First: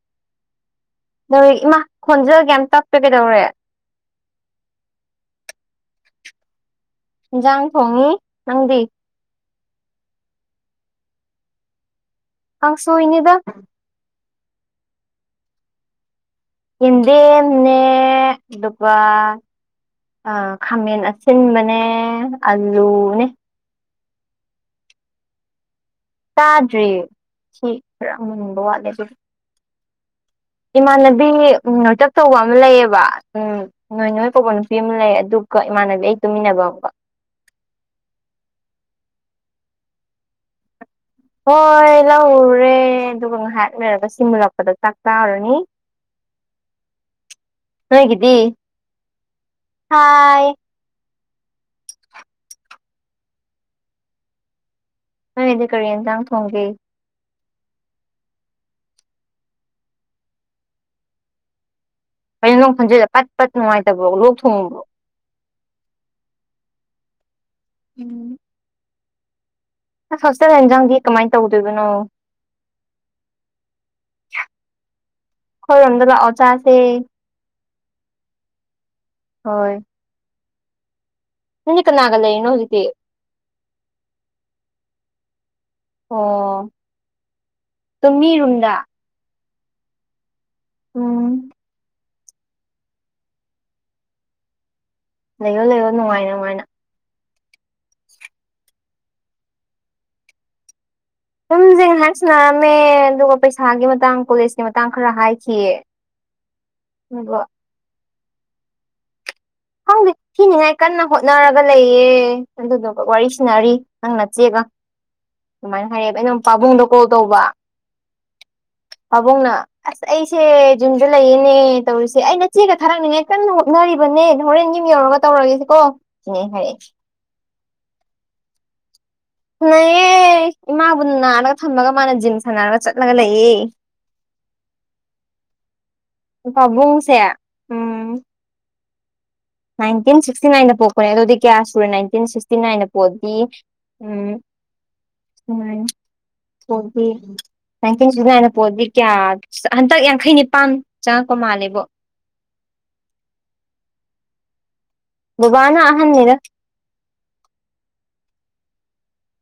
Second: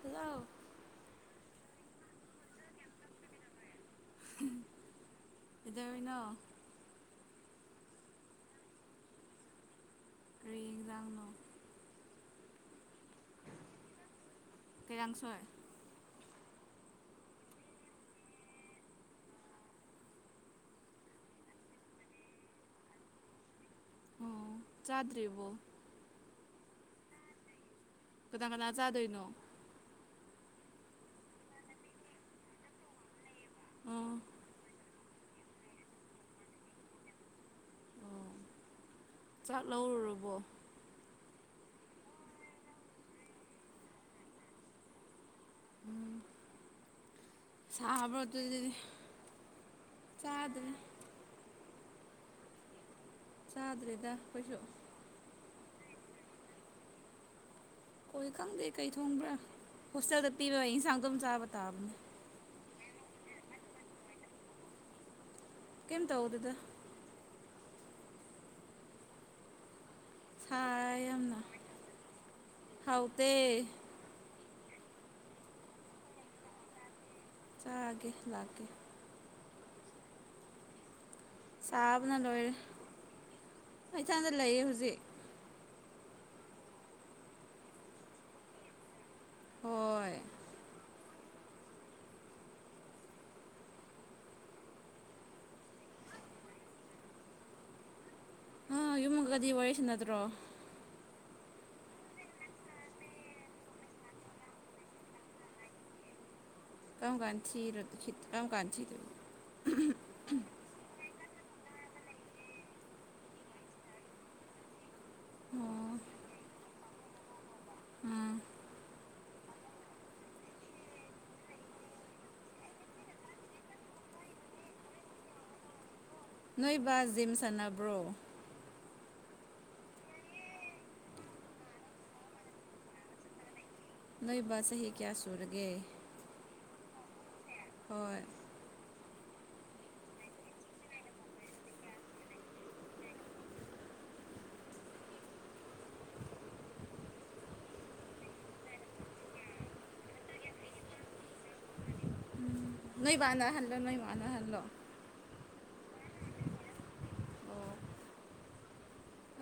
ꯍꯖꯑꯣ ꯍ ꯏꯃꯥ ꯈꯣꯟꯖꯒꯦ ꯌꯥꯝ ꯇꯥꯛꯄꯦ ꯀꯩꯗꯧꯔꯦ ꯏꯗꯅꯣ ꯏꯟꯖꯥꯡ ꯊꯣꯡꯉꯤ ꯅꯪꯗꯤ ꯔꯟ ꯂꯥꯡꯅ ꯑ ꯁꯣꯏꯅꯤꯗ ꯇꯔꯥꯟꯁꯣꯏ ꯍꯤꯟꯗꯤꯅꯦ ꯑꯗꯨꯒ ꯑ ꯈꯥꯃꯦꯟ ꯑꯁꯤꯟꯕꯅꯦ ꯑꯂꯨꯅꯦ ꯑꯣ ꯆꯥꯗ꯭ꯔꯤꯕꯣ ꯆꯥꯗ꯭ꯔꯤ ꯁꯤ ꯈꯔ ꯀꯅꯥ ꯃꯨꯅꯤꯡꯕ ꯀꯅꯥ ꯋꯥꯠꯂꯦ ꯑꯗꯨꯗꯤ ꯆꯥꯗꯣꯏꯅꯣ ꯏꯃꯥꯟꯅꯕꯤ ꯅꯣꯏꯇꯛ ꯇꯧꯕ ꯑꯃ ꯂꯩꯌꯦꯕ ꯎꯝ ꯑꯣ ꯅꯣꯏ ꯅꯣꯏ ꯄꯧꯕ ꯅꯨꯄꯤ ꯑꯃ ꯂꯩ ꯑꯗꯨ ꯀꯣ ꯏꯃꯥꯟꯅꯕꯤ ꯑꯩ ꯇꯨꯃꯤꯟꯅꯕ ꯑꯝꯒ [inaudible] ꯆꯥꯛ ꯂꯧꯔꯨꯔꯕꯣ ꯍꯣꯏ ꯂꯧꯔꯨꯔꯦ ꯑꯗꯨꯒ ꯉꯥꯏꯍꯥꯛ ꯂꯩꯣꯏꯔꯒ ꯁꯤꯃꯜꯂꯛꯄꯗ ꯆꯥꯛ ꯆꯥꯔꯨꯔ ꯑꯅꯤ ꯆꯥꯕ ꯑꯗꯨꯗꯤ ꯍꯥꯏ ꯆꯥꯗ꯭ꯔꯦ ꯆꯥꯗ꯭ꯔꯦꯗ ꯀꯩꯁꯨ ꯗꯤ ꯀꯔꯤ ꯌꯦꯟꯁꯥꯡ ꯊꯣꯡꯒꯦ ꯍꯣꯏ ꯈꯪꯗꯦ ꯀꯩ ꯊꯣꯡꯕ꯭ꯔꯥ ꯍꯣꯁꯇꯦꯜꯗ ꯄꯤꯕ ꯌꯦꯟꯁꯥꯡ ꯑꯗꯨꯝ ꯆꯥꯕ ꯇꯥꯕꯅꯦ ꯈꯟꯖꯗ ꯄꯠ ꯄꯠ ꯅꯨꯡꯉꯥꯏꯇꯕ꯭ꯔꯣ ꯂꯣꯛ ꯊꯣꯡꯉꯕ꯭ꯔꯣ ꯀꯦꯝ ꯇꯧꯗꯦꯗ ꯎꯝ ꯑꯁ ꯍꯣꯁꯇꯦꯜ ꯁꯥꯏ ꯌꯦꯟꯖꯥꯡꯗꯤ ꯀꯃꯥꯏꯅ ꯌꯥꯝꯅ ꯇꯧꯗꯣꯏꯕꯅꯣ ꯍꯥꯎꯇꯦ ꯈꯣꯏꯔꯣꯝꯗ ꯂꯥꯛ ꯑꯣ ꯆꯥꯁꯦ ꯆꯥꯛꯑꯒꯦ ꯂꯥꯛꯀꯦ ꯍꯣꯏ ꯅꯪꯗꯤ ꯁꯥꯕꯅ ꯀꯅꯥꯒ ꯂꯩꯅꯣ ꯂꯣꯏꯔꯦ ꯍꯧꯖꯤꯛꯇꯤ ꯑꯩ ꯏꯁꯥꯗ ꯂꯩꯌꯦ ꯍꯧꯖꯤꯛ ꯑꯣ ꯇꯃꯤꯔꯨꯟꯗꯥ ꯍꯣꯏ ꯎꯝ ꯂꯩꯌꯣ ꯂꯩꯌꯣ ꯅꯨꯡꯉꯥꯏꯅ ꯅꯨꯡꯉꯥꯏꯅ ꯑ ꯌꯨꯃꯒꯗꯤ ꯋꯥꯔꯤ ꯁꯥꯅꯇꯗ꯭ꯔꯣ ꯁꯨꯝꯁ ꯍꯥꯏ ꯁꯟꯅꯔꯝꯃꯦ ꯑꯗꯨꯒ ꯄꯩꯁꯥꯒꯤ ꯃꯇꯥꯡ ꯀꯣꯂꯦꯖꯀꯤ ꯃꯇꯥꯡ ꯈꯔ ꯍꯥꯏꯈꯤꯌꯦ ꯀꯝꯀꯥꯜ ꯑꯗꯨꯒ ꯊꯤ ꯀꯝꯀꯥꯜ ꯊꯤꯗꯣꯏꯅꯣ ꯈꯪꯗꯦ ꯊꯤꯅꯤꯡꯉꯥꯏ ꯀꯟꯅ ꯍꯣꯠꯅꯔꯒ ꯂꯩꯌꯦ ꯑꯗꯨꯗꯨꯒ ꯋꯥꯔꯤ ꯁꯅꯔꯤ ꯅꯪ ꯅꯠꯆꯦꯒ ꯑꯗꯨꯃꯥꯏꯅ ꯑꯣ ꯍꯥꯏꯔꯌꯦ ꯑꯩꯅ ꯄꯥꯕꯨꯡꯗ ꯀꯣꯜ ꯇꯧꯕ ꯎꯝ ꯄꯥꯕꯨꯡꯅ ꯑꯁ ꯑꯩꯁꯦ ꯌꯖꯨꯝꯗ ꯂꯩꯌꯦꯅꯦ ꯇꯧꯔꯤꯁꯦ ꯑꯩꯅ ꯆꯦꯒ ꯊꯥꯔꯛꯅꯤꯡꯉꯥꯏ ꯀꯟꯅ ꯍꯣꯠꯅꯔꯤꯕꯅꯦ ꯍꯣꯔꯦꯟ ꯌꯨꯝ ꯌꯧꯔꯒ ꯇꯧꯔꯒꯦꯁꯤꯀꯣ ꯁꯤꯅꯦ ꯑꯩ ꯍꯥꯏꯔꯛꯑꯦ ꯅꯣꯏꯕꯥ ꯖꯤꯝ ꯁꯥꯟꯅꯕ꯭ꯔꯣ ꯅꯑꯦ ꯏꯃꯥꯕꯨ ꯅꯥꯔꯒ ꯊꯝꯃꯒ ꯃꯥꯅ ꯖꯤꯝ ꯁꯥꯟꯅꯔꯒ ꯆꯠꯂꯒ ꯂꯩꯌꯦ ꯅꯣꯏꯕ ꯆꯍꯤ ꯀꯌꯥ ꯁꯨꯔꯒꯦ ꯄꯥꯕꯨꯡꯁꯦ ꯎꯝ ꯍꯣꯏ ꯅꯥꯏꯟꯇꯤꯟ ꯁꯤꯛꯁꯇꯤ ꯅꯥꯏꯟꯗ ꯄꯣꯛꯄꯅꯦ ꯑꯗꯨꯗꯤ ꯀꯌꯥ ꯁꯨꯔꯦ ꯅꯥꯏꯟꯇꯤꯟ ꯁꯤꯛꯁꯇꯤ ꯅꯥꯏꯟꯗ ꯄꯣꯛꯑꯗꯤ ꯎꯝꯃꯥꯏ ꯐꯕꯤ ꯏꯇꯤꯟ ꯁꯕꯦꯜꯗꯤꯅꯥꯏꯜ ꯄꯣꯠꯇꯗꯤ ꯀꯌꯥ ꯍꯟꯗꯛ ꯌꯥꯡꯈꯩ ꯅꯤꯄꯥꯟ ꯆꯪꯉꯛꯄ ꯃꯥꯜꯂꯦꯕꯣ ꯅꯣꯏ ꯕꯅ ꯑꯍꯜꯂꯣ ꯅꯣꯏ ꯃꯅ ꯑꯍꯜꯂꯣ ꯕꯥꯕꯅ ꯑꯍꯟꯅꯤꯗ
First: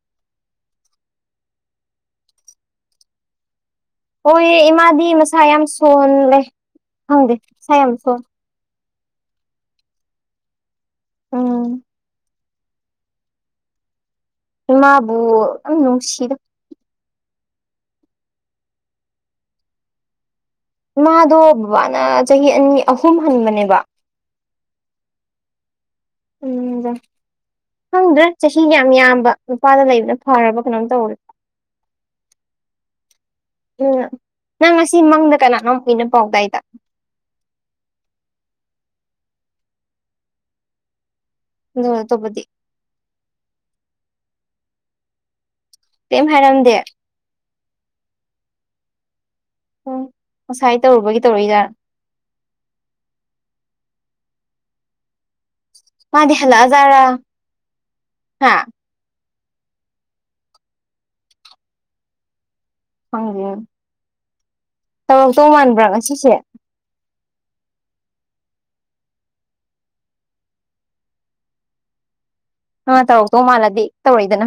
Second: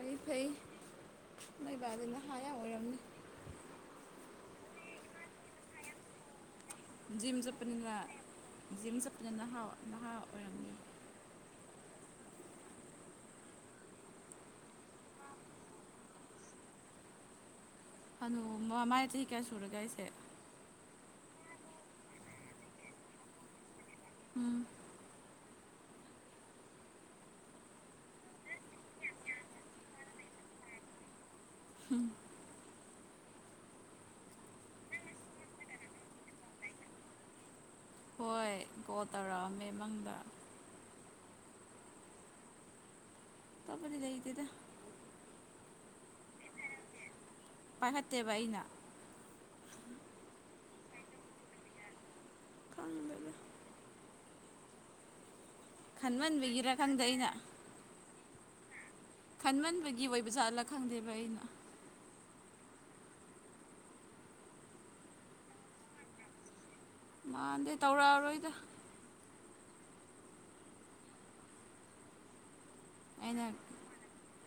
ꯑꯩ ꯐꯩ ꯅꯣꯏꯕꯗꯨꯅ ꯍꯥ ꯌꯥꯝ ꯑꯣꯏꯔꯝꯅꯤ ꯍ ꯏꯃꯥꯗꯤ ꯃꯁꯥ ꯌꯥꯝ ꯁꯣꯜꯂꯦ ꯈꯪꯗꯦ ꯖꯤꯝ ꯃꯁꯥ ꯌꯥꯝ ꯆꯠꯄꯅꯤꯅ ꯁꯣꯂꯦ ꯖꯤꯝ ꯆꯠꯄꯅ ꯅꯍꯥ ꯅꯍꯥ ꯑꯣꯏꯔꯝꯃꯤ ꯎꯝ ꯃꯥꯕꯨ ꯌꯥꯝ ꯅꯨꯡꯁꯤꯔ ꯑꯣ ꯃꯃꯥꯏ ꯆꯍꯤ ꯀꯌꯥ ꯁꯨꯔꯒꯦ ꯑꯩꯁꯦ ꯃꯥꯗꯣ ꯕꯕꯥꯅ ꯆꯍꯤ ꯑꯅꯤ ꯑꯍꯨꯝ ꯍꯟꯕꯅꯦꯕ ꯎꯝ ꯎꯝꯗ ꯈꯪꯗ꯭ꯔꯥ ꯆꯍꯤꯒ ꯌꯥꯝ ꯌꯥꯝꯕ ꯅꯨꯄꯥꯗ ꯂꯩꯕꯅ ꯐꯔꯕ ꯀꯩꯅꯣꯝ ꯇꯧꯔꯦ ꯎꯝ ꯎꯝ ꯅꯪ ꯉꯁꯤ ꯃꯪꯗ ꯀꯅꯥꯅꯣꯝ ꯀꯨꯏꯅꯣ ꯄꯥꯎꯗꯥꯏꯗ ꯍꯣꯏ ꯒꯣ ꯇꯔꯛꯑꯃꯦ ꯃꯪꯗ [unintelligible] ꯇꯣꯄꯗꯤ ꯇꯕꯗꯤ ꯂꯩꯗꯦꯗ ꯇꯦꯝ ꯍꯥꯏꯔꯝꯗꯦ ꯄꯥꯏꯈꯠꯇꯦꯕ ꯑꯩꯅ ꯎ ꯉꯁꯥꯏ ꯇꯧꯔꯨꯕꯒꯤ ꯇꯧꯔꯏꯖꯥꯔ ꯈꯪꯗꯗ ꯃꯥꯗꯤ ꯈꯟꯃꯟꯕꯒꯤꯔ ꯈꯪꯗ ꯑꯩꯅ ꯍꯥꯥ ꯈꯟꯃꯟꯕꯒꯤ ꯑꯣꯏꯕꯖꯥꯠꯂꯥ ꯈꯪꯗꯦꯕ ꯑꯩꯅ [unintelligible] ꯇꯧꯔꯛꯇꯧ ꯃꯥꯟꯕ꯭ꯔꯥ ꯉꯁꯤꯁꯦ ꯃꯥꯟꯗꯦ ꯇꯧꯔꯛꯑꯔꯣꯏꯗ ꯅꯪ ꯇꯧꯔꯛꯇꯧ ꯑꯩꯅ ꯃꯥꯜꯂꯗꯤ ꯇꯧꯔꯛꯏ ꯗꯅ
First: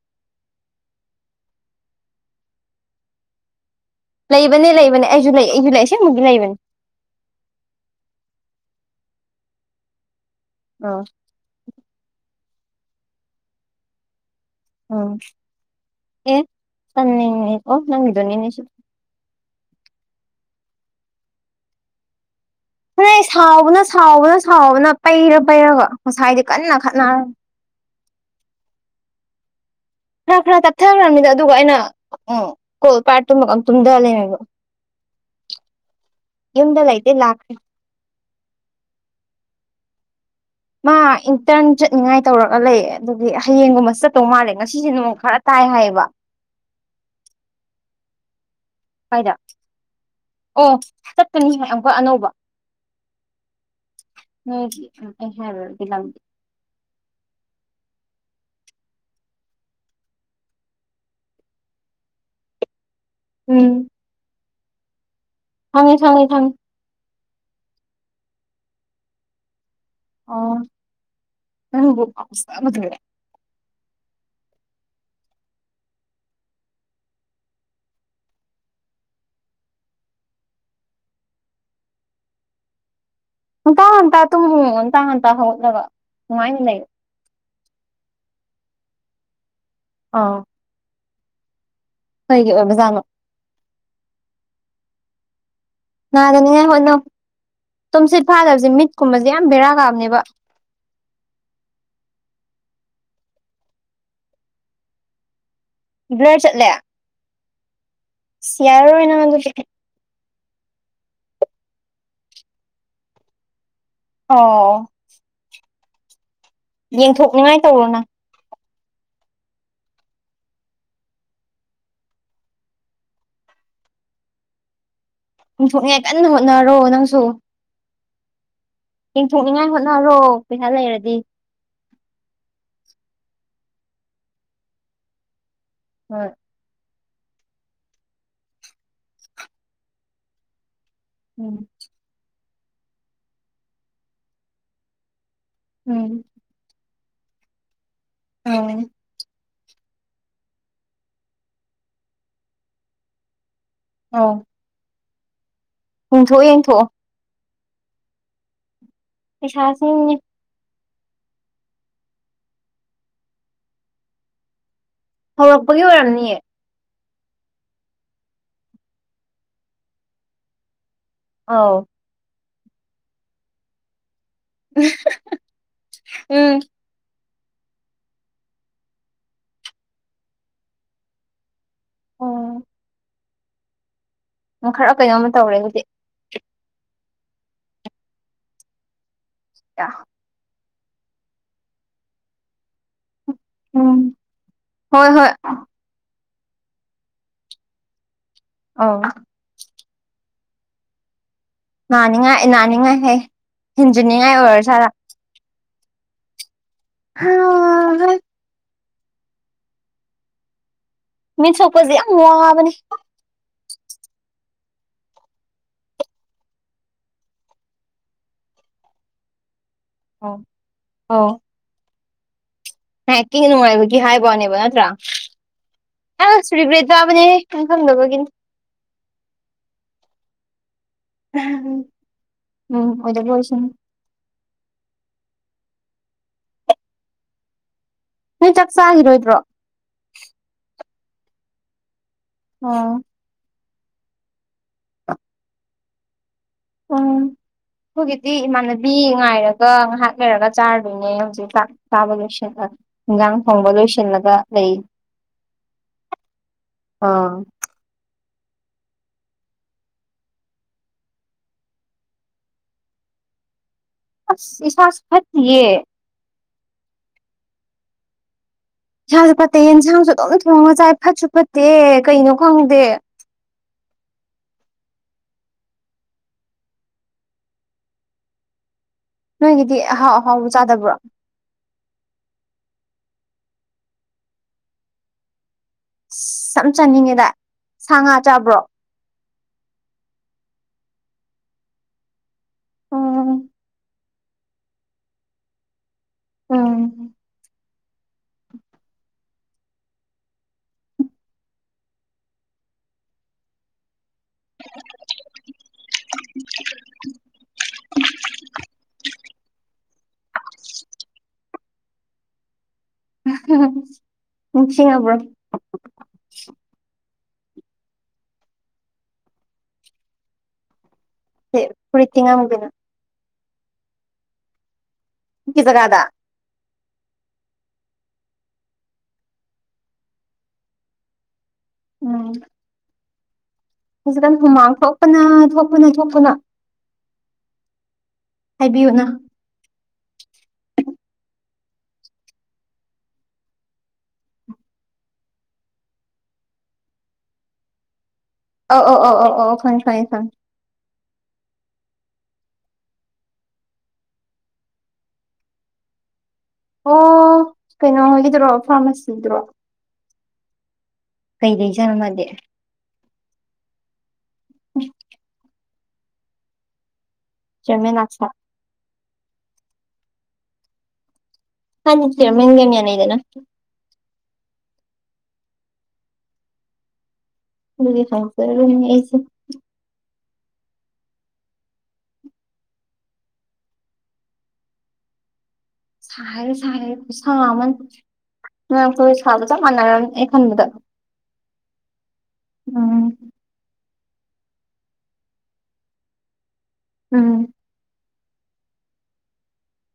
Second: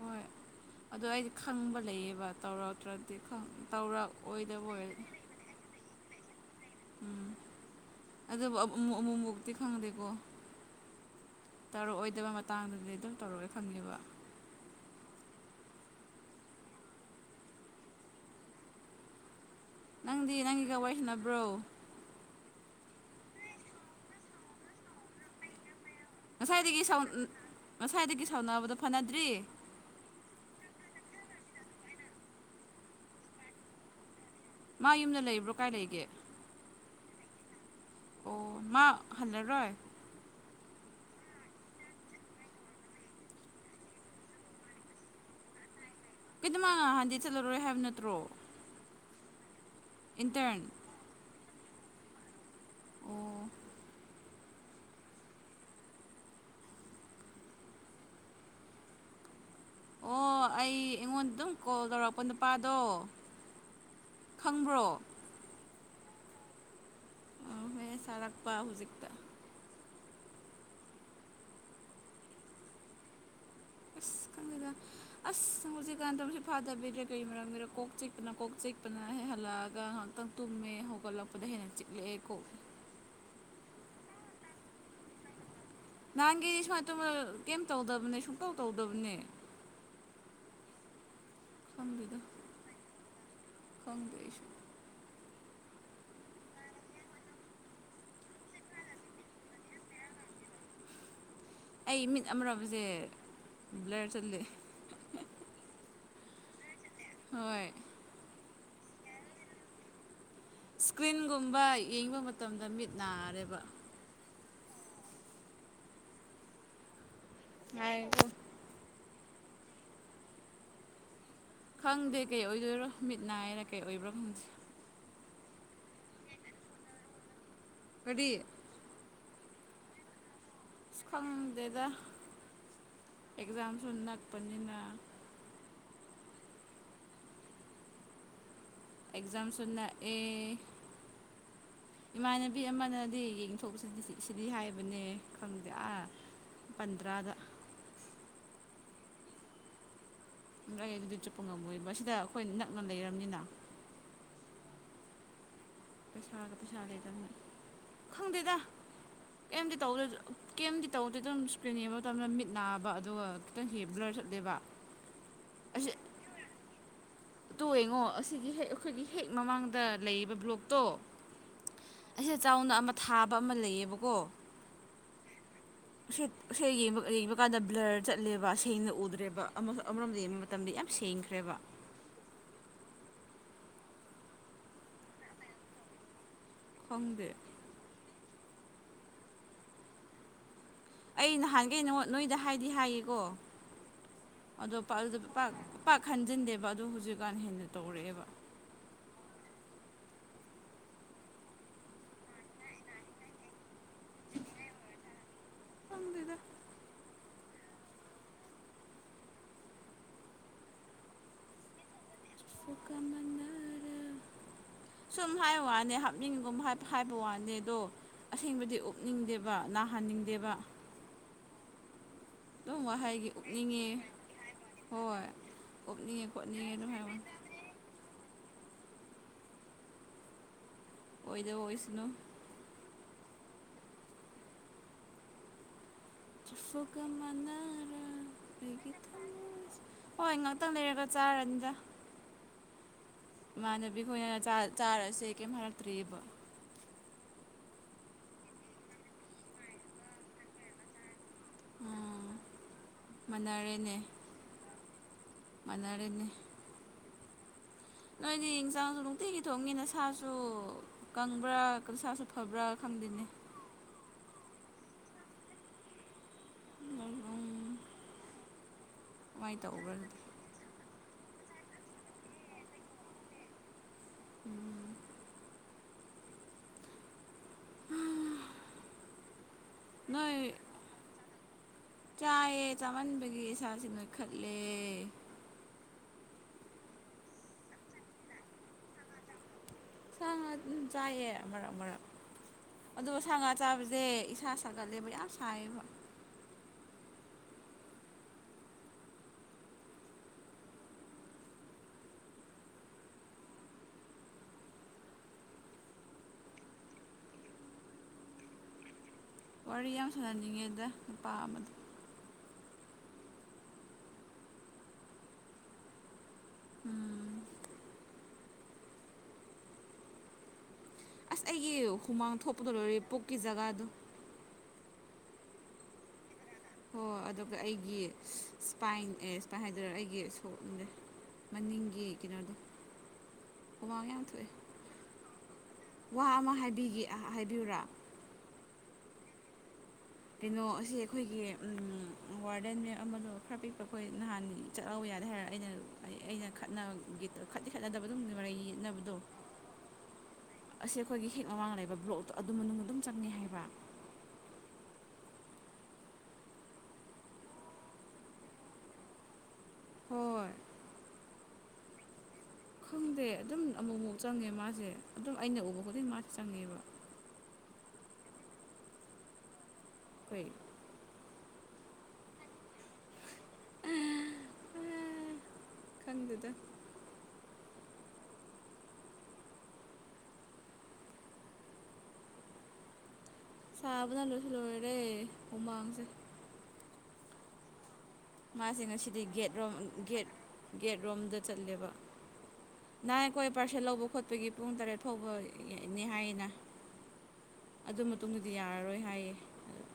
ꯍꯣꯏ ꯑꯗꯣ ꯑꯩꯗꯤ ꯈꯪꯕ ꯂꯩꯌꯦꯕ ꯇꯧꯔꯇꯔꯗꯤ ꯈꯪ ꯂꯩꯕꯅꯦ ꯂꯩꯕꯅꯦ ꯑꯩꯁꯨꯨ ꯂꯩ ꯑꯩꯁꯨꯨ ꯂꯩ ꯑꯁꯦꯃꯨꯛꯒꯤ ꯂꯩꯕꯅꯦ ꯎꯝ ꯑꯗꯨꯕꯨ ꯑꯃꯨ ꯑꯃꯨꯃꯨꯛꯇꯤ ꯈꯪꯗꯦꯀꯣ ꯑ ꯇꯥꯔꯛꯑꯣꯏꯗꯕ ꯃꯇꯥꯡꯗꯗꯤ ꯑꯗꯨꯝ [unintelligible] ꯎꯝ ꯑꯦ [unintelligible] ꯅꯪꯒꯤꯗꯣꯅꯤꯅꯦꯁꯤ ꯅꯪꯗꯤ ꯅꯪꯒꯤꯒ ꯋꯥꯔꯤ ꯁꯅꯕ꯭ꯔꯣ [unintelligible] ꯁꯥꯎꯕꯅ ꯁꯥꯎꯕꯅ ꯁꯥꯎꯕꯅ ꯄꯩꯔ ꯄꯩꯔꯒ ꯉꯁꯥꯏꯗꯤ ꯀꯟꯅ ꯉꯁꯥꯏꯗꯒꯤ ꯁꯥꯎꯟ ꯈꯠꯅꯔ ꯉꯁꯥꯏꯗꯒꯤ ꯁꯥꯎꯅꯕꯗꯣ ꯐꯅꯗ꯭ꯔꯤ ꯈꯔ ꯈꯔ ꯇꯞꯊꯈ꯭ꯔꯕꯅꯤꯗ ꯑꯗꯨꯒ ꯑꯩꯅ ꯎꯝ ꯀꯣꯜ ꯄꯥꯔ ꯇꯨꯃꯒ ꯑꯝ ꯇꯨꯝꯗ ꯂꯩꯃꯤꯕ ꯃꯥ ꯌꯨꯝꯗ ꯂꯩꯕ꯭ꯔꯣ ꯀꯥꯏ ꯂꯩꯒꯦ ꯑꯦ [unintelligible] ꯑꯣ ꯃꯥ ꯍꯜꯂꯔꯣꯏ ꯃꯥ ꯏꯟꯇꯔꯟ ꯆꯠꯅꯤꯡꯉꯥꯏ ꯇꯧꯔꯒ ꯂꯩ ꯑꯗꯨꯒꯤ ꯍꯌꯦꯡꯒꯨꯝꯕ ꯆꯠꯇꯧ ꯃꯥꯜꯂꯦ ꯉꯁꯤꯁꯦ ꯅꯣꯡ ꯈꯔ ꯇ ꯇꯥꯏ ꯍꯥꯏꯕ [unintelligible] ꯉꯍꯥꯟꯗꯤ ꯆꯠꯂꯔꯣꯏ ꯍꯥꯏꯕ ꯅꯠꯇ꯭ꯔꯣ ꯀꯥꯏꯗ ꯏꯟꯇꯔꯟ ꯑꯣ ꯆꯠꯇꯅꯤ ꯑꯃꯨꯛꯀ ꯑꯅꯧꯕ꯫ ꯑꯣ ꯃꯤꯒꯤ [unintelligible] ꯂꯝꯕꯤ ꯑꯣ ꯑꯩ ꯑꯩꯉꯣꯟꯗ ꯗꯨꯝ ꯀꯣꯜ ꯇꯧꯔꯛꯄ ꯅꯨꯄꯥꯗꯣ ꯎꯝ ꯈꯪꯕ꯭ꯔꯣ ꯈꯪꯉꯦ ꯈꯪꯉꯦ ꯈꯪꯉꯦ ꯑ [unintelligible] ꯁꯥꯔꯛꯄ ꯍꯨꯖꯤꯛꯇ꯫ ꯑꯣ ꯅꯪꯕꯨ ꯉꯥꯎꯖꯕꯗꯨꯔꯥ ꯑꯁ ꯈꯪꯗꯦꯗ ꯑꯁ ꯍꯧꯖꯤꯛꯀꯥꯟꯗ [unintelligible] ꯀꯩ ꯃꯔꯝꯒꯤꯔꯣ ꯀꯣꯛ ꯆꯤꯛꯄꯅ ꯀꯣꯛ ꯆꯤꯛꯄꯅ ꯍꯦꯛ ꯍꯜꯂꯛꯑꯒ ꯇꯪ ꯇꯨꯝꯃꯦ ꯍꯧꯒꯠꯂꯛꯄꯗ ꯍꯦꯟꯅ ꯆꯤꯛꯂꯛꯑꯦ ꯀꯣꯛ꯫ ꯉꯟꯇꯥ ꯉꯟꯇꯥ ꯇꯨꯝꯃꯣ ꯉꯟꯇꯥ ꯉꯟꯇꯥ ꯍꯧ ꯅꯍꯥꯟꯒꯩ ꯁꯨꯃꯥꯏꯅ ꯇꯧꯝꯕ ꯀꯦꯝ ꯇꯧꯗꯕꯅꯦ ꯁꯨꯡꯇꯧ ꯇꯧꯗꯕꯅꯦ꯫ ꯑꯥ ꯈꯪꯗꯦꯗ ꯍꯩꯒꯤ ꯑꯣꯏꯕꯖꯥꯅꯣ ꯈꯪꯗꯦ ꯑꯩꯁꯨ ꯅꯥꯗꯅꯤꯉꯥꯏ ꯍꯣꯠꯅꯧ ꯇꯨꯝꯁꯤꯠ ꯐꯥꯗꯕꯁꯦ ꯃꯤꯠꯀꯨꯝꯕꯁꯦ ꯌꯥꯝ ꯕꯦꯔꯥ ꯀꯥꯕꯅꯦꯕ ꯑꯩ ꯃꯤꯠ ꯑꯃꯔꯣꯕꯁꯦ ꯕ꯭ꯂꯔ ꯆꯠꯂꯦ꯫ [unintelligible] ꯕ꯭ꯂꯔ ꯆꯠꯂꯦ ꯍꯣꯏ꯫ ꯁꯤꯌꯥꯔꯔꯣꯏ ꯅꯪ ꯑꯗꯨꯗꯤ꯫ ꯏꯁꯀ꯭ꯔꯤꯟꯒꯨꯝꯕ ꯌꯦꯡꯕ ꯃꯇꯝꯗ ꯃꯤꯠ ꯅꯥꯔꯦꯕ ꯑꯣ ꯌꯦꯟꯊꯣꯛꯅꯤꯉꯥꯏ ꯇꯧꯔꯣꯅ ꯉꯥꯏꯈꯣ ꯈꯪꯗꯦ ꯀꯩ ꯑꯣꯏꯗꯣꯏꯔꯣ ꯃꯤꯠ ꯅꯥꯏꯔ ꯀꯩ ꯑꯣꯏꯕ꯭ꯔꯣ ꯈꯪꯗꯦ ꯄꯣꯡꯊꯣꯛꯅꯦ ꯀꯟꯅ ꯍꯣꯠꯅꯔꯣ ꯅꯪꯁꯨ ꯀꯗꯤ ꯊꯅꯉꯥꯏ ꯍꯅꯔꯣ ꯈꯪꯗꯦꯗ ꯑꯦꯛꯖꯥꯝꯁꯨ ꯅꯛꯄꯅꯤꯅ ꯍꯣꯏ ꯑꯦꯛꯖꯥꯝꯁꯅ ꯑꯦ ꯎꯝ ꯏꯃꯥꯟꯅꯕꯤ ꯑꯃꯅꯗꯤ ꯌꯦꯡꯊꯣꯛꯁꯤꯗꯤ ꯁꯤꯗꯤ ꯍꯥꯏꯕꯅꯦ ꯈꯪꯗꯦ ꯑ ꯎꯝ ꯄꯟꯗ꯭ꯔꯥꯗ ꯑꯅꯦ ꯂꯩ ꯑꯗꯨꯗꯤ ꯆꯨꯞꯄ ꯉꯝꯃꯣꯏꯕ ꯁꯤꯗ ꯑꯩꯈꯣꯏ ꯅꯛꯅ ꯂꯩꯔꯕꯝꯅꯤꯅ ꯑꯥꯎ ꯄꯩꯁꯥꯒ ꯄꯩꯁꯥ ꯂꯩꯗꯕꯅꯤ ꯈꯪꯗꯗ ꯀꯗꯤ ꯇꯧꯔ ꯄꯩꯁꯥꯁꯤꯡꯅꯦ ꯀꯗꯤ ꯇꯧ ꯇꯦꯇꯪ ꯏꯁꯀ꯭ꯔꯤꯟ ꯌꯦꯡꯕ ꯃꯇꯝꯗ ꯃꯤꯠ ꯅꯥꯕ ꯑꯗꯨꯒ ꯈꯤꯇꯪ ꯍ ꯕ꯭ꯂꯔ ꯆꯠꯂꯦꯕ ꯍꯧꯔꯛꯄꯒꯤ ꯑꯁꯤ ꯑꯣꯏꯔꯝꯅꯤꯑ ꯇꯣ ꯌꯦꯉꯣ ꯑꯁꯤꯒꯤ ꯍꯦꯛ ꯑꯩꯈꯣꯏꯒꯤ ꯍꯦꯛ ꯃꯃꯥꯡꯗ ꯂꯩꯔꯤꯕꯕ ꯕ꯭ꯂꯣꯛꯇꯣ ꯑꯥꯎ ꯦ ꯆꯥꯎꯅ ꯑꯃ ꯊꯥꯕ ꯑꯃ ꯂꯩꯌꯦꯕꯀꯣ [unintelligible] ꯎꯝ [unintelligible] [unintelligible] ꯀꯥꯟꯗ ꯕ꯭ꯂꯔ ꯆꯠꯂꯦꯕ ꯁꯦꯡꯅ ꯎꯗ꯭ꯔꯦꯕ ꯑꯃꯔꯣꯝꯗ ꯌꯦꯡꯕ ꯃꯇꯝꯗ ꯌꯥꯝ ꯁꯦꯡꯈ꯭ꯔꯦꯕ ꯎ ꯈꯔ ꯀꯩꯅꯣꯝꯃ ꯇꯧꯔꯦ ꯍꯧꯖꯤꯛ ꯈꯪꯗꯦ [inaudible] ꯑꯩ ꯅꯍꯥꯟꯒꯩꯅꯩꯅꯉꯣ ꯅꯣꯏꯗ ꯍꯥꯏꯗꯤ ꯍꯥꯏꯌꯦꯀꯣ ꯎꯝ ꯑꯗꯨꯗꯣ ꯍꯣꯏ ꯑꯗꯨ ꯍꯣꯏ ꯄ ꯈꯟꯖꯤꯟꯗꯦꯕ ꯑ ꯍꯧꯖꯤꯛꯀꯥꯟ ꯍꯦꯟꯅ ꯇꯧꯔꯛꯑꯦꯕ ꯑ ꯅꯥꯅꯤꯡꯉꯥꯏ ꯅꯥꯅꯤꯡꯉꯥꯏ ꯍ ꯍꯦꯟꯖꯤꯅꯤꯡꯉꯥꯏ ꯑꯣꯏꯔꯣ ꯁꯥꯥꯗ ꯈꯪꯗꯦꯗꯥ ꯍꯥ ꯍꯥ ꯃꯤꯟ ꯁꯣꯛꯄꯁꯤꯦ ꯌꯥꯝ ꯋꯥꯕꯅꯤ ꯎ ꯁꯨꯝ ꯍꯥꯏꯕ ꯋꯥꯅꯤ ꯍꯥꯞꯅꯤꯡꯉꯒꯨꯝ ꯍꯥꯏꯕ ꯋꯥꯅꯦ ꯑꯗꯣ ꯑꯁꯦꯡꯕꯗꯤ ꯎꯞꯅꯤꯡꯗꯦꯕ ꯑꯣ ꯅꯥꯍꯟꯅꯤꯡꯗꯦꯕ ꯑꯗꯨꯝ ꯋꯥꯍꯩꯒꯤ ꯍꯀꯤ ꯎꯞꯅꯤꯡꯉꯦ ꯅꯨꯡꯉꯥꯏꯕꯒꯤ ꯍꯥꯏꯕꯅꯦꯕ ꯅꯠꯇ꯭ꯔꯥ ꯍꯣꯏ ꯎꯞꯅꯤꯡꯉꯦ ꯑꯪ ꯈꯣꯠꯅꯤꯡꯉꯦ ꯁꯨꯔꯤꯕ꯭ꯔꯦ ꯑꯗꯨꯝ ꯍꯥꯏꯕ ꯇꯥꯕꯅꯦ ꯏꯪ ꯈꯪꯗꯕꯒꯤꯅꯤ ꯑꯣꯏꯣꯏꯗ ꯋꯥꯣꯏꯁꯅꯨ ꯑꯣꯗ ꯀꯣꯏꯁ ꯆꯐꯒ ꯃꯅ ꯅꯣꯏ ꯆꯞ ꯆꯥꯈꯤꯔꯣꯏꯗ꯭ꯔꯣ ꯆꯥꯔꯟꯖ ꯑꯥ ꯏꯃꯥꯟꯅꯕꯤ ꯈꫭꯏꯅ ꯆꯥ ꯆꯥꯔꯁꯦ ꯀꯩꯝ ꯍꯜꯂꯛꯇ꯭ꯔꯤꯑꯔꯤꯕ ꯎꯝ ꯍꯧꯈꯣꯏꯒꯤꯗꯤꯤ ꯏꯃꯥꯟꯅꯕꯤ ꯉꯥꯏꯔꯒ ꯉꯥꯏꯍꯥꯛ ꯂꯩꯔꯒ ꯆꯥꯔꯗꯣꯏꯅꯦ ꯍꯧꯖꯤꯛ ꯆꯥꯛ ꯆꯥꯕ ꯎꯝ ꯂꯣꯏꯁꯤꯂ ꯏꯟꯖꯥꯡ ꯊꯣꯡꯕ ꯃꯥꯟꯅꯔꯦꯅꯦ ꯂꯣꯏꯁꯤꯜꯂꯒ ꯂꯩ ꯃꯔꯅꯦ ꯑꯥ ꯅꯣꯏꯗꯤ ꯌꯦꯟꯁꯥꯡꯁꯨ ꯅꯨꯡꯇꯤꯒꯤ ꯊꯣꯡꯉꯤꯅꯦ ꯁꯥꯁꯨ ꯀꯪꯕ꯭ꯔꯥ ꯁꯥꯁꯨ ꯐꯕ꯭ꯔꯥ ꯈꯪꯗꯦꯅꯦ [inaudible] ꯏꯁ ꯏꯁꯥꯁꯨ ꯐꯠꯇꯤꯌꯦ ꯎꯝ ꯌꯥꯝꯁꯨ ꯐꯠꯇꯦ ꯀꯃꯥꯏꯅ ꯇꯧꯕ꯭ꯔꯥ ꯌꯦꯟꯁꯥꯡꯁꯨ ꯑꯗꯨꯝ ꯊꯣꯡꯉ ꯆꯥꯏ ꯐꯠꯁꯨ ꯐꯠꯇꯦ ꯀꯩꯅꯣ ꯈꯪꯗꯦ ꯎꯝ ꯅꯣꯏꯒꯤꯗꯤ ꯑꯍꯥꯎ ꯅꯣꯏ ꯑꯍꯥꯎꯕ ꯆꯥꯗꯕ꯭ꯔꯣ ꯆꯥꯌꯦ ꯆꯥꯃꯟꯕꯒꯤ ꯏꯁꯥꯁꯦ ꯅꯣꯏꯈꯠꯂꯦ ꯑꯁ ꯌꯥꯝ ꯆꯥꯅꯤꯡꯉꯤꯗ ꯁꯥ ꯉꯥ ꯆꯥꯕ꯭ꯔꯣ ꯁꯥ ꯉꯥ ꯑꯗꯨꯝ ꯆꯥꯏꯌꯦ ꯃꯔꯛ ꯃꯔꯛ ꯑꯗꯨꯒ ꯁꯥ ꯎꯝ ꯉꯥ ꯆꯥꯕꯁꯦ ꯏꯁꯥ ꯁꯥꯒꯠꯂꯦꯕ ꯌꯥꯝ ꯁꯥꯏꯕ ꯎꯝ [unintelligible] ꯋꯥꯔꯤ ꯌꯥꯝ ꯁꯥꯟꯅꯅꯤꯡꯉꯦꯗ ꯅꯨꯄꯥ ꯑꯃꯗꯨ ꯅꯤꯡꯁꯤꯡꯉꯕ꯭ꯔꯣ ꯎꯝ ꯑꯁ ꯑꯩꯒꯤ ꯐꯨꯔꯤꯠ ꯍꯨꯃꯥꯡ ꯇꯤꯡꯉꯝꯒꯤꯅ ꯊꯣꯛꯄꯗꯣ ꯂꯣꯏꯔꯦ ꯄꯨꯛꯀꯤ ꯖꯒꯥꯗꯨ ꯄꯨꯛꯀꯤꯖꯒꯥꯗ ꯍꯣ ꯑꯗꯨꯒ ꯑꯩꯒꯤ ꯏꯁꯄꯥꯏꯟ ꯑꯦ ꯏꯁꯄꯥꯏꯟ ꯍꯥꯏꯗꯔꯦ ꯑꯩꯒꯤ ꯁꯣꯛꯅꯦ ꯃꯅꯤꯡꯒꯤ ꯎꯝ ꯀꯩꯅꯣꯗꯣ ꯍꯨꯃꯥꯡ ꯌꯥꯝ ꯍꯧꯖꯤꯛꯀꯥꯟ ꯊꯣꯛꯑꯦ ꯍꯨꯃꯥꯡ ꯊꯣꯛꯄꯅ ꯊꯣꯛꯄꯅ ꯊꯣꯛꯄꯅ ꯍꯥꯏꯕꯤꯌꯨꯨꯔ ꯍꯥꯏꯕꯤꯒꯅꯣ ꯀꯩꯅꯣ ꯑꯁꯤ ꯑꯩꯈꯣꯏꯒꯤ ꯎꯝ ꯋꯥꯔꯗꯦꯟ ꯅꯦ ꯑꯃꯗꯣ ꯈꯔ ꯄꯤꯛꯄ ꯑꯩꯈꯣꯏ ꯅꯍꯥꯟ ꯆꯠꯍꯧꯋꯦ [unintelligible] ꯑꯩꯅ ꯑꯩꯅ ꯈꯠꯅꯒꯦ ꯇꯧꯔꯒ ꯈꯠꯇꯤ ꯈꯠꯅꯗꯕꯗꯣ ꯑꯣ ꯑꯣ ꯑꯣ ꯑꯣ ꯈꯪꯉꯤ ꯈꯪꯉꯤ ꯑꯁꯤ ꯑꯩꯈꯣꯏꯒꯤ ꯍꯦꯛ ꯃꯃꯥꯡꯗ ꯂꯩꯕ ꯕ꯭ꯂꯣꯛꯇꯣ ꯑꯗꯨ ꯃꯅꯨꯡ ꯑꯗꯨꯝ ꯆꯪꯉꯦ ꯍꯥꯏꯕ ꯑꯣ ꯀꯩꯅꯣ ꯍꯥꯏꯒꯗꯔꯣ ꯐꯥꯔꯃꯥꯁꯤꯗꯨꯔꯣ ꯍꯣꯏ ꯀꯩ ꯂꯩꯖꯥꯅꯣ ꯃꯥꯗꯤ ꯈꯪꯗꯦ ꯑꯗꯨꯝ ꯑꯃꯨꯛ ꯑꯃꯨꯛ ꯆꯪꯉꯦ ꯃꯥꯁꯦ ꯑꯗꯨꯝ ꯑꯩꯅ ꯎꯕ ꯈꯨꯗꯤꯡ ꯃꯥꯁꯦ ꯆꯪꯉꯦꯕ ꯃꯦꯟꯅ ꯑꯁꯥ ꯍꯣꯏ ꯍ ꯅꯤꯡꯠꯇꯦꯔ ꯃꯦꯃꯤꯌꯥꯅꯦꯗꯦꯅ ꯑ ꯈꯪꯗꯦꯗ ꯎ ꯍꯔꯁꯤ ꯁꯥꯕꯅꯁꯨ ꯂꯣꯏꯔꯦ ꯍꯨꯃꯥꯡꯁꯦ ꯁꯥꯔꯦ ꯁꯥꯔꯦ ꯈꯨꯁꯥ ꯑꯃꯅꯤ ꯅꯣꯏ ꯃꯥꯁꯦ ꯑꯩꯈꯣꯏ ꯉꯁꯤꯗꯤ ꯁꯥꯕ ꯆꯞ ꯒꯦꯠꯔꯣꯝ ꯃꯥꯟꯅꯔꯝꯅꯤ ꯑꯩ ꯈꯟꯕꯗ ꯒꯦꯠꯔꯣꯝꯗ ꯆꯠꯂꯦꯕ ꯎꯝ ꯅꯍ ꯑꯩꯈꯣꯏ ꯄꯥꯔꯁꯦꯜ ꯂꯧꯕ ꯈꯣꯠꯄꯒꯤ ꯄꯨꯡ ꯇꯔꯦꯠ ꯐꯥꯎꯕꯅꯤ ꯍꯥꯏꯌꯦꯅ ꯎꯝ ꯑꯗꯨ ꯃꯇꯨꯡꯗꯗꯤ ꯌꯥꯔꯔꯣꯏ ꯍꯥꯏꯌꯦ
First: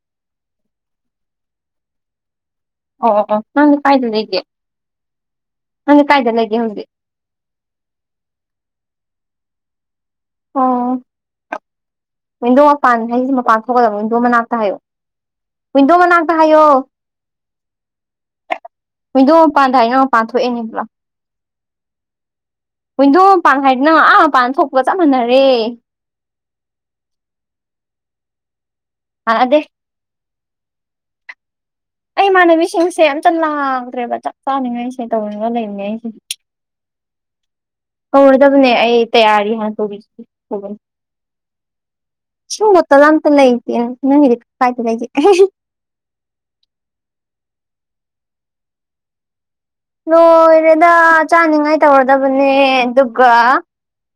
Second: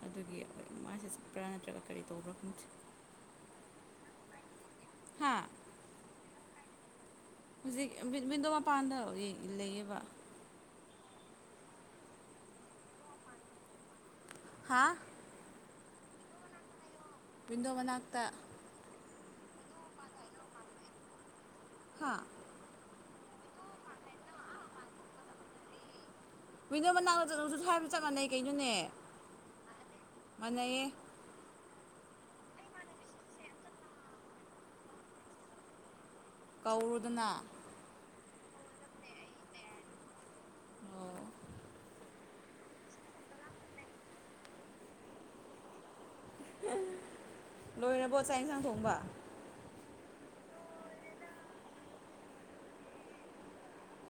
ꯑꯗꯨꯒꯤ ꯃꯥꯁꯦ ꯆꯠꯄ꯭ꯔ ꯅꯠꯇ꯭ꯔꯒ ꯀꯔꯤ ꯇꯧꯕ꯭ꯔ ꯈꯪꯗꯦ ꯑꯣ ꯑꯣ ꯅꯪꯗꯤ ꯀꯥꯏꯗ ꯂꯩꯒꯦ ꯍꯥ ꯅꯪꯗꯤ ꯀꯥꯏꯗ ꯂꯩꯒꯦ ꯍꯧꯖꯤꯛ ꯍꯧꯖꯤꯛ ꯃꯤꯗꯣ ꯃꯄꯥꯟꯗ ꯂꯩꯌꯦꯕ ꯑꯣ ꯋꯤꯟꯗꯣ ꯃꯄꯥꯟ ꯍꯥꯏꯁꯤ ꯃꯄꯥꯟ ꯊꯣꯛꯀꯗꯕꯅꯤ ꯃꯅꯥꯛꯇ ꯍꯥꯏꯌꯣ ꯍꯥ ꯋꯤꯟꯗꯣ ꯃꯅꯥꯛꯇ ꯍꯥꯏꯌꯣ ꯋꯤꯟꯗꯣ ꯃꯅꯥꯛꯇ ꯋꯤꯟꯗꯣ ꯃꯄꯥꯟꯗ ꯍꯥꯏꯌꯣ ꯃꯄꯥꯟ ꯊꯣꯛꯑꯦꯅꯦꯕ꯭ꯔꯣ ꯍꯥꯥ ꯋꯤꯟꯗꯣ ꯃꯄꯥꯟ ꯍꯥꯏꯕꯗꯤ ꯅꯪ ꯑꯥ ꯃꯄꯥꯟ ꯊꯣꯛꯄꯒ ꯆꯞ ꯃꯥꯟꯅꯔꯦ ꯅꯣ ꯃꯅꯥꯛꯛꯇ ꯆꯠꯧꯁꯨ ꯊ ꯍꯥꯏꯕ ꯆꯞ ꯃꯥꯟꯅꯩ ꯀꯩꯅꯣꯅꯦ ꯃꯥꯟꯅꯗꯦ ꯃꯥꯟꯅꯩꯌꯦ ꯑꯩ ꯏꯃꯥꯟꯅꯕꯤꯁꯤꯡꯁꯦ ꯑꯝꯇ ꯂꯥꯡꯗ꯭ꯔꯦꯕ ꯆꯥꯛ ꯆꯥꯅꯤꯡꯉꯩꯁꯦ ꯇꯧꯅꯤꯡꯉ ꯂꯩꯅꯤꯉꯩꯁꯦ ꯀꯧꯔꯨꯗꯅ ꯍꯧꯔꯣꯏꯗꯕꯅꯦ ꯑꯩ ꯇꯌꯥꯔꯤ ꯍꯥꯟꯅ ꯇꯧꯕꯤꯁꯤꯦꯅꯤ ꯑꯣ ꯁꯨ ꯃꯇꯝꯝꯇ ꯂ ꯅ ꯀꯥꯏꯗ ꯂꯩ ꯂꯣꯏꯔꯕꯣ ꯆꯥꯛ ꯌꯦꯟꯁꯥꯡ ꯊꯣꯡꯕ ꯂꯣꯏꯔꯦꯗ ꯆꯥꯅꯤꯡꯉꯥꯏ ꯇꯧꯔꯗꯕꯅꯦ ꯑꯗꯨꯒ